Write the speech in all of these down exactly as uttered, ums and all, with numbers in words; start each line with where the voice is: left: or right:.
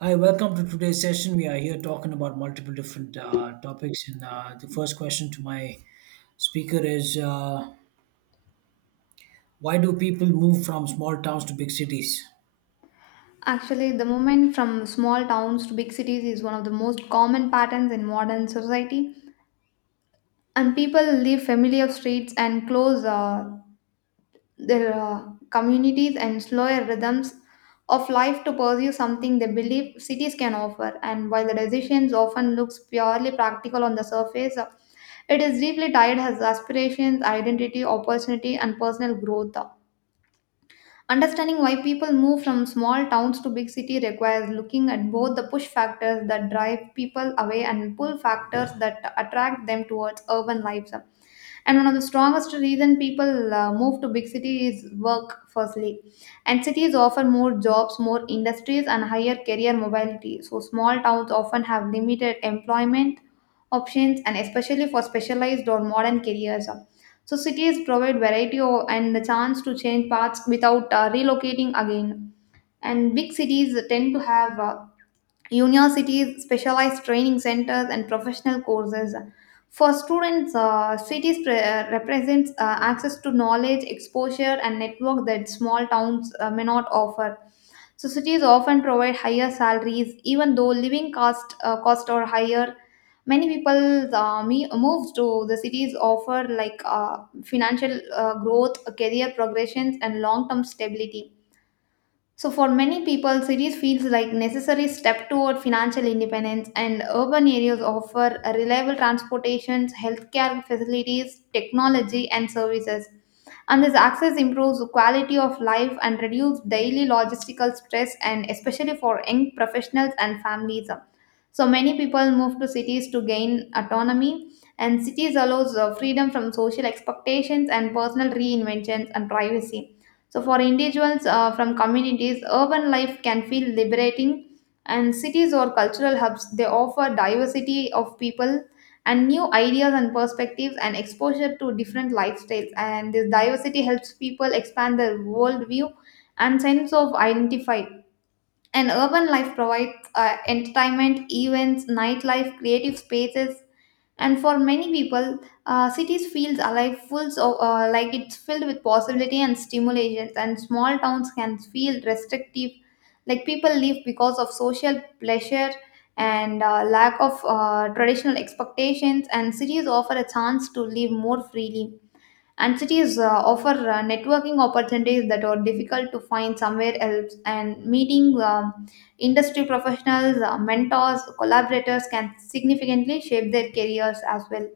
right: Hi, welcome to today's session. We are here talking about multiple different uh, topics. And uh, the first question to my speaker is uh, why do people move from small towns to big cities?
left: Actually, the movement from small towns to big cities is one of the most common patterns in modern society, and people leave familiar streets and close uh, their uh, communities and slower rhythms of life to pursue something they believe cities can offer. And while the decisions often looks purely practical on the surface, uh, it is deeply tied as aspirations, identity, opportunity, and personal growth. Understanding why people move from small towns to big city requires looking at both the push factors that drive people away and pull factors that attract them towards urban lives, and one of the strongest reason people uh, move to big cities is work firstly, and cities offer more jobs, more industries, and higher career mobility. So small towns often have limited employment options, and especially for specialized or modern careers, so cities provide variety o- and the chance to change paths without uh, relocating again. And big cities tend to have uh, universities, specialized training centers, and professional courses. For students, uh, cities pre- uh, represents uh, access to knowledge, exposure, and network that small towns uh, may not offer. So cities often provide higher salaries, even though living cost uh, cost are higher. Many people uh, me- move to the cities offer like uh, financial uh, growth, career progressions, and long-term stability, so for many people, cities feels like necessary step toward financial independence, and urban areas offer a reliable transportation, healthcare facilities, technology and services. And this access improves the quality of life and reduces daily logistical stress, and especially for young professionals and families. So many people move to cities to gain autonomy, and cities allows uh, freedom from social expectations and personal reinventions and privacy. So, for individuals uh, from communities, urban life can feel liberating, and cities or cultural hubs, they offer diversity of people and new ideas and perspectives and exposure to different lifestyles. And this diversity helps people expand their worldview and sense of identify. And urban life provides uh, entertainment, events, nightlife, creative spaces, and for many people, uh, cities feels alive full, so uh, like it's filled with possibility and stimulations, and small towns can feel restrictive, like people live because of social pleasure and uh, lack of uh, traditional expectations, and cities offer a chance to live more freely. And cities uh, offer uh, networking opportunities that are difficult to find somewhere else. And meeting um, industry professionals, uh, mentors, collaborators can significantly shape their careers as well.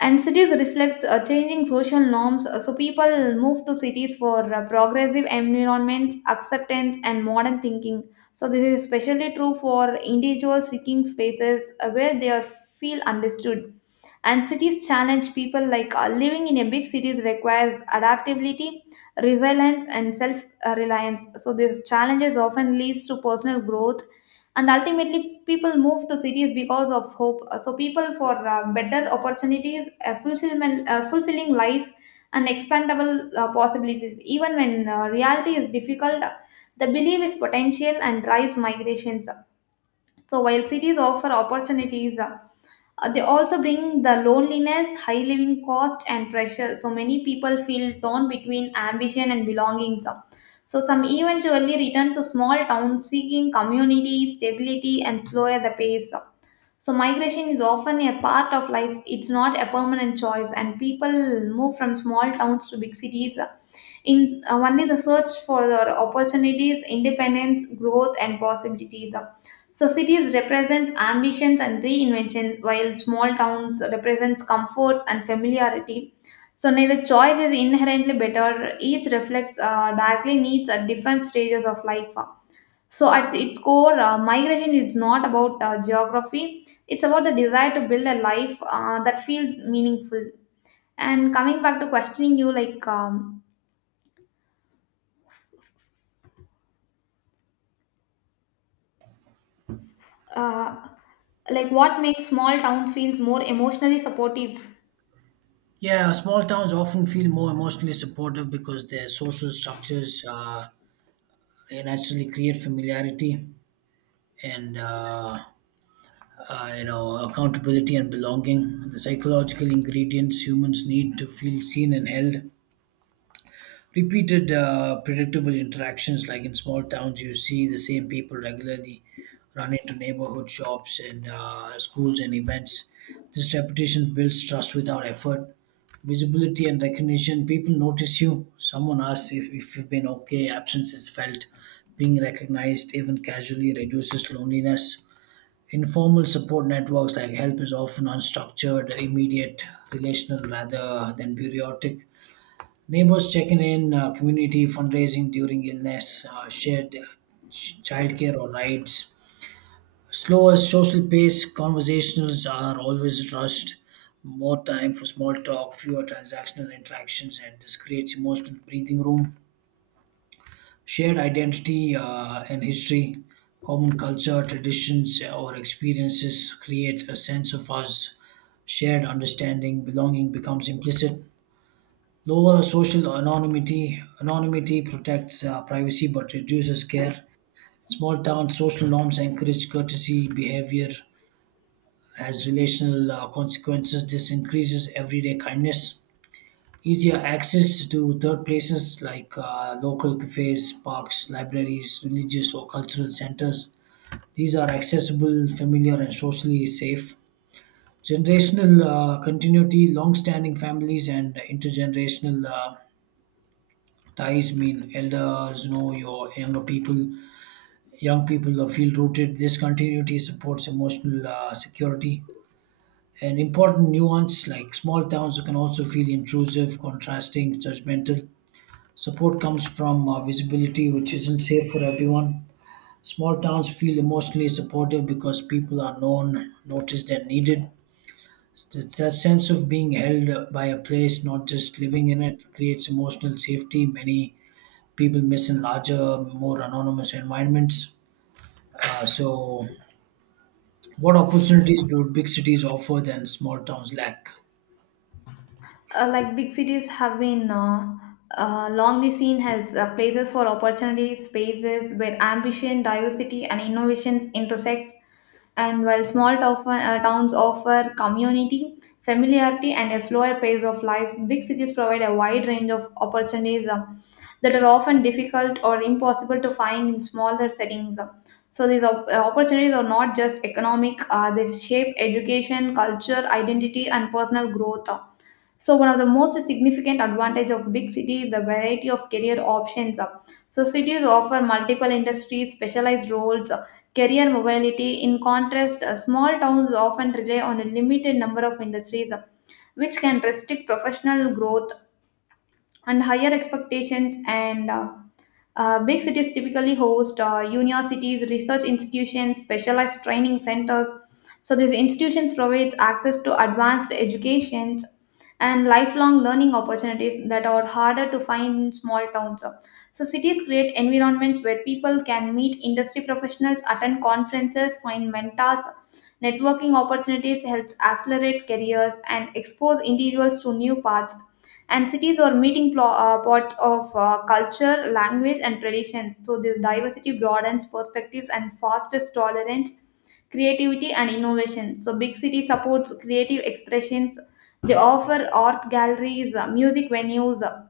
left: And cities reflects uh, changing social norms, uh, so people move to cities for uh, progressive environments, acceptance, and modern thinking. So this is especially true for individuals seeking spaces uh, where they are- feel understood. And cities challenge people, like uh, living in a big cities requires adaptability, resilience, and self uh, reliance, so these challenges often leads to personal growth. And ultimately people move to cities because of hope. Uh, so people for uh, better opportunities, a fulfillment uh, fulfilling life and expandable uh, possibilities. Even when uh, reality is difficult, the belief is potential and drives migrations. So while cities offer opportunities, uh, uh, they also bring the loneliness, high living cost, and pressure. So many people feel torn between ambition and belongings. So some eventually return to small towns seeking community, stability, and slower the pace. So migration is often a part of life. It's not a permanent choice, and people move from small towns to big cities uh, in uh, One is the search for the opportunities, independence, growth, and possibilities. So cities represents ambitions and reinventions, while small towns represents comforts and familiarity. So neither choice is inherently better. Each reflects uh, directly needs at different stages of life. So at its core, uh, migration is not about uh, geography. It's about the desire to build a life uh, that feels meaningful. And coming back to questioning you, like um, Uh, like what makes small towns feels more emotionally supportive.
right: Yeah, small towns often feel more emotionally supportive because their social structures uh, they naturally create familiarity and uh, uh, you know accountability and belonging. The psychological ingredients humans need to feel seen and held. Repeated, uh, predictable interactions, like in small towns, you see the same people regularly, run into neighborhood shops and uh, schools and events. This repetition builds trust without effort. Visibility and recognition, people notice you. Someone asks if, if you've been okay, absence is felt. Being recognized, even casually, reduces loneliness. Informal support networks, like help is often unstructured, immediate, relational rather than periodic. Neighbors checking in, uh, community fundraising during illness, uh, shared ch- childcare or rides. Slower social pace, conversations are always rushed. More time for small talk, fewer transactional interactions, and this creates emotional breathing room. Shared identity uh, and history, common culture, traditions, uh, or experiences create a sense of us. Shared understanding, belonging becomes implicit. Lower social anonymity, anonymity protects uh, privacy but reduces care. Small town social norms encourage courtesy behavior as relational uh, consequences. This increases everyday kindness. Easier access to third places, like uh, local cafes, parks, libraries, religious or cultural centers. These are accessible, familiar, and socially safe. Generational uh, continuity, long standing families, and intergenerational uh, ties mean elders know your younger people, young people are feel rooted. This continuity supports emotional uh, security. An important nuance, like small towns can also feel intrusive, contrasting, judgmental. Support comes from uh, visibility, which isn't safe for everyone. Small towns feel emotionally supportive because people are known, noticed, and needed. That, that sense of being held by a place, not just living in it, creates emotional safety many people miss in larger, more anonymous environments. Uh, so, what opportunities do big cities offer that small towns lack?
left: Uh, like big cities have been uh, uh, longly seen as uh, places for opportunities, spaces where ambition, diversity, and innovations intersect. And while small tof- uh, towns offer community, familiarity, and a slower pace of life, big cities provide a wide range of opportunities uh, that are often difficult or impossible to find in smaller settings. So these op- uh, opportunities are not just economic; uh, they shape education, culture, identity, and personal growth. So one of the most significant advantage of big city is the variety of career options. So cities offer multiple industries, specialized roles, career mobility. In contrast, uh, small towns often rely on a limited number of industries, uh, which can restrict professional growth and higher expectations. And uh, uh, Big cities typically host uh, universities, research institutions, specialized training centers. So these institutions provides access to advanced educations and lifelong learning opportunities that are harder to find in small towns. So cities create environments where people can meet industry professionals, attend conferences, find mentors. Networking opportunities helps accelerate careers and expose individuals to new paths. And cities are meeting plo- uh, pots of uh, culture, language, and traditions. So this diversity broadens perspectives and fosters tolerance, creativity, and innovation. So big city supports creative expressions. They offer art galleries, uh, music venues, uh,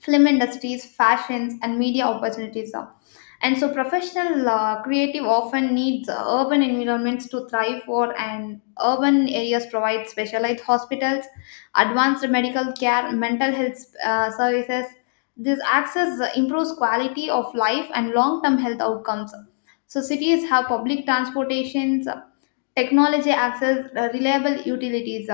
left: film industries, fashions, and media opportunities are. And so, professional uh, creative often needs uh, urban environments to thrive for, and urban areas provide specialized hospitals, advanced medical care, mental health uh, services. This access uh, improves quality of life and long term health outcomes. So, cities have public transportations, technology access, uh, reliable utilities.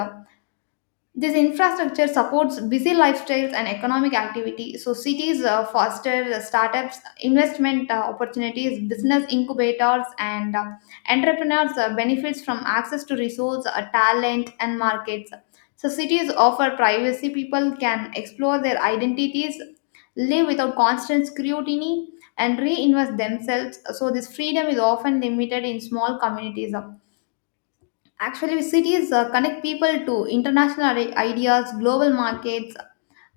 left: This infrastructure supports busy lifestyles and economic activity, so cities uh, foster startups, investment uh, opportunities, business incubators, and uh, entrepreneurs uh, benefits from access to resource, uh, talent, and markets. So cities offer privacy; people can explore their identities, live without constant scrutiny, and reinvest themselves. So this freedom is often limited in small communities. Actually, cities uh, connect people to international i- ideas, global markets,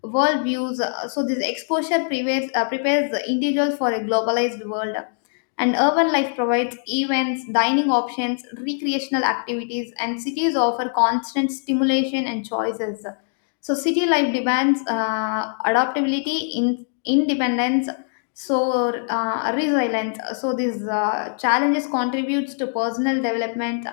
left: world views. Uh, So, this exposure prepares, uh, prepares the individual for a globalized world. And urban life provides events, dining options, recreational activities, and cities offer constant stimulation and choices. So, city life demands uh, adaptability, in, independence, so uh, resilience. So, these uh, challenges contributes to personal development.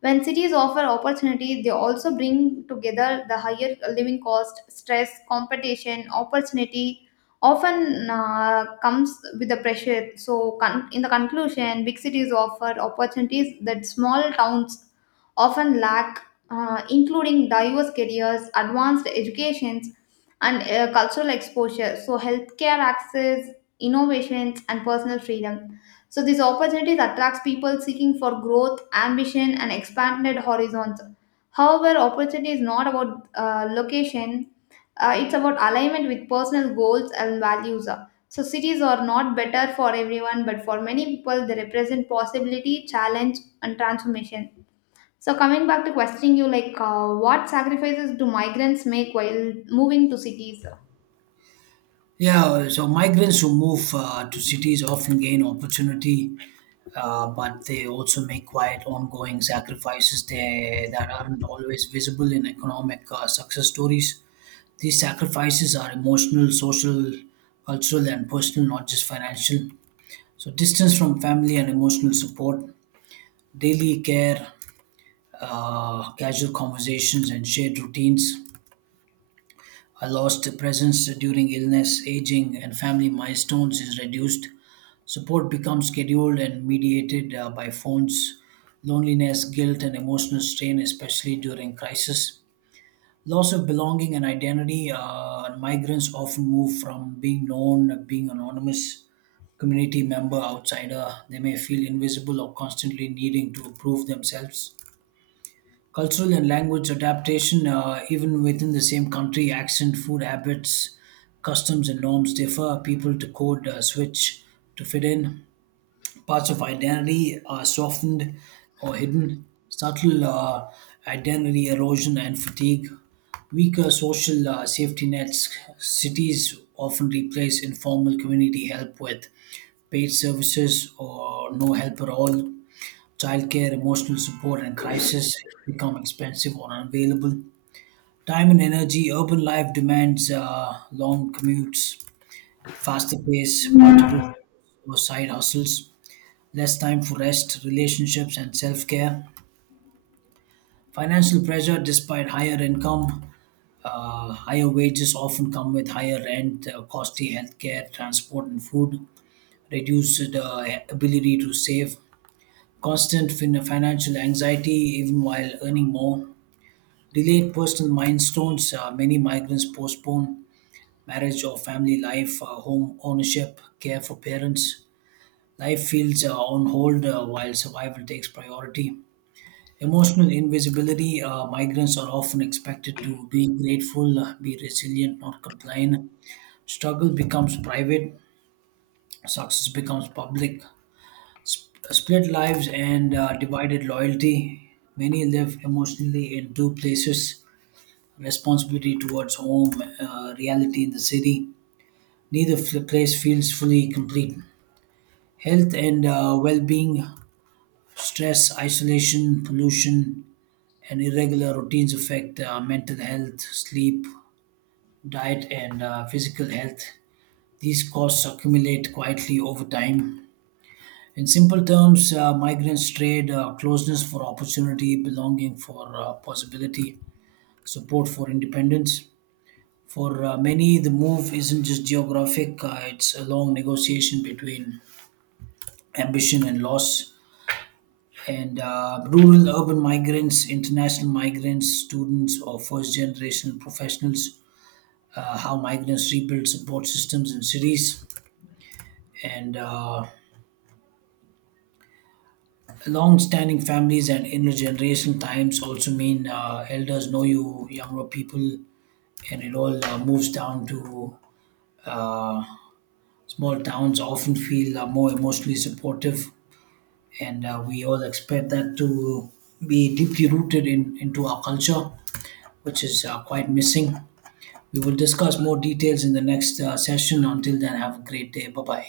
left: When cities offer opportunity, they also bring together the higher living cost, stress, competition, opportunity often uh, comes with the pressure. So, con- in the conclusion, big cities offer opportunities that small towns often lack, uh, including diverse careers, advanced educations, and uh, cultural exposure. So, healthcare access, innovations, and personal freedom. So these opportunities attracts people seeking for growth, ambition, and expanded horizons. However, opportunity is not about uh, location; uh, it's about alignment with personal goals and values. So cities are not better for everyone, but for many people, they represent possibility, challenge, and transformation. So coming back to questioning you, like uh, what sacrifices do migrants make while moving to cities?
right: Yeah, so migrants who move uh, to cities often gain opportunity, uh, but they also make quiet, ongoing sacrifices they, that aren't always visible in economic uh, success stories. These sacrifices are emotional, social, cultural, and personal, not just financial. So, distance from family and emotional support, daily care, uh, casual conversations, and shared routines. I lost presence during illness, aging, and family milestones is reduced. Support becomes scheduled and mediated uh, by phones. Loneliness, guilt, and emotional strain, especially during crisis. Loss of belonging and identity. Uh, migrants often move from being known, being anonymous, community member, outsider. They may feel invisible or constantly needing to prove themselves. Cultural and language adaptation, uh, even within the same country, accent, food habits, customs, and norms differ. People to code uh, switch to fit in. Parts of identity are softened or hidden. Subtle uh, identity erosion and fatigue. Weaker social uh, safety nets. Cities often replace informal community help with paid services or no help at all. Childcare, emotional support, and crisis become expensive or unavailable. Time and energy, urban life demands uh, long commutes, faster pace, multiple or side hustles, less time for rest, relationships, and self care. Financial pressure, despite higher income, uh, higher wages often come with higher rent, uh, costly healthcare, transport, and food, reduced uh, ability to save, constant fin- financial anxiety even while earning more. Delayed personal milestones. Uh, many migrants postpone marriage or family life, uh, home ownership, care for parents. Life feels uh, on hold uh, while survival takes priority. Emotional invisibility. Uh, migrants are often expected to be grateful, uh, be resilient, not complain. Struggle becomes private, success becomes public. Sp- split lives and uh, divided loyalty. Many live emotionally in two places, responsibility towards home, uh, reality in the city. Neither f- place feels fully complete. Health and uh, well being, stress, isolation, pollution, and irregular routines affect uh, mental health, sleep, diet, and uh, physical health. These costs accumulate quietly over time. In simple terms, uh, migrants trade uh, closeness for opportunity, belonging for uh, possibility, support for independence. For uh, many, the move isn't just geographic, uh, it's a long negotiation between ambition and loss. And uh, rural urban migrants, international migrants, students, or first generation professionals, uh, how migrants rebuild support systems in cities. And uh, long standing families and intergenerational times also mean uh, elders know you, younger people, and it all uh, moves down to uh, small towns often feel uh, more emotionally supportive, and uh, we all expect that to be deeply rooted in into our culture, which is uh, quite missing. We will discuss more details in the next uh, session. Until then, have a great day. Bye bye.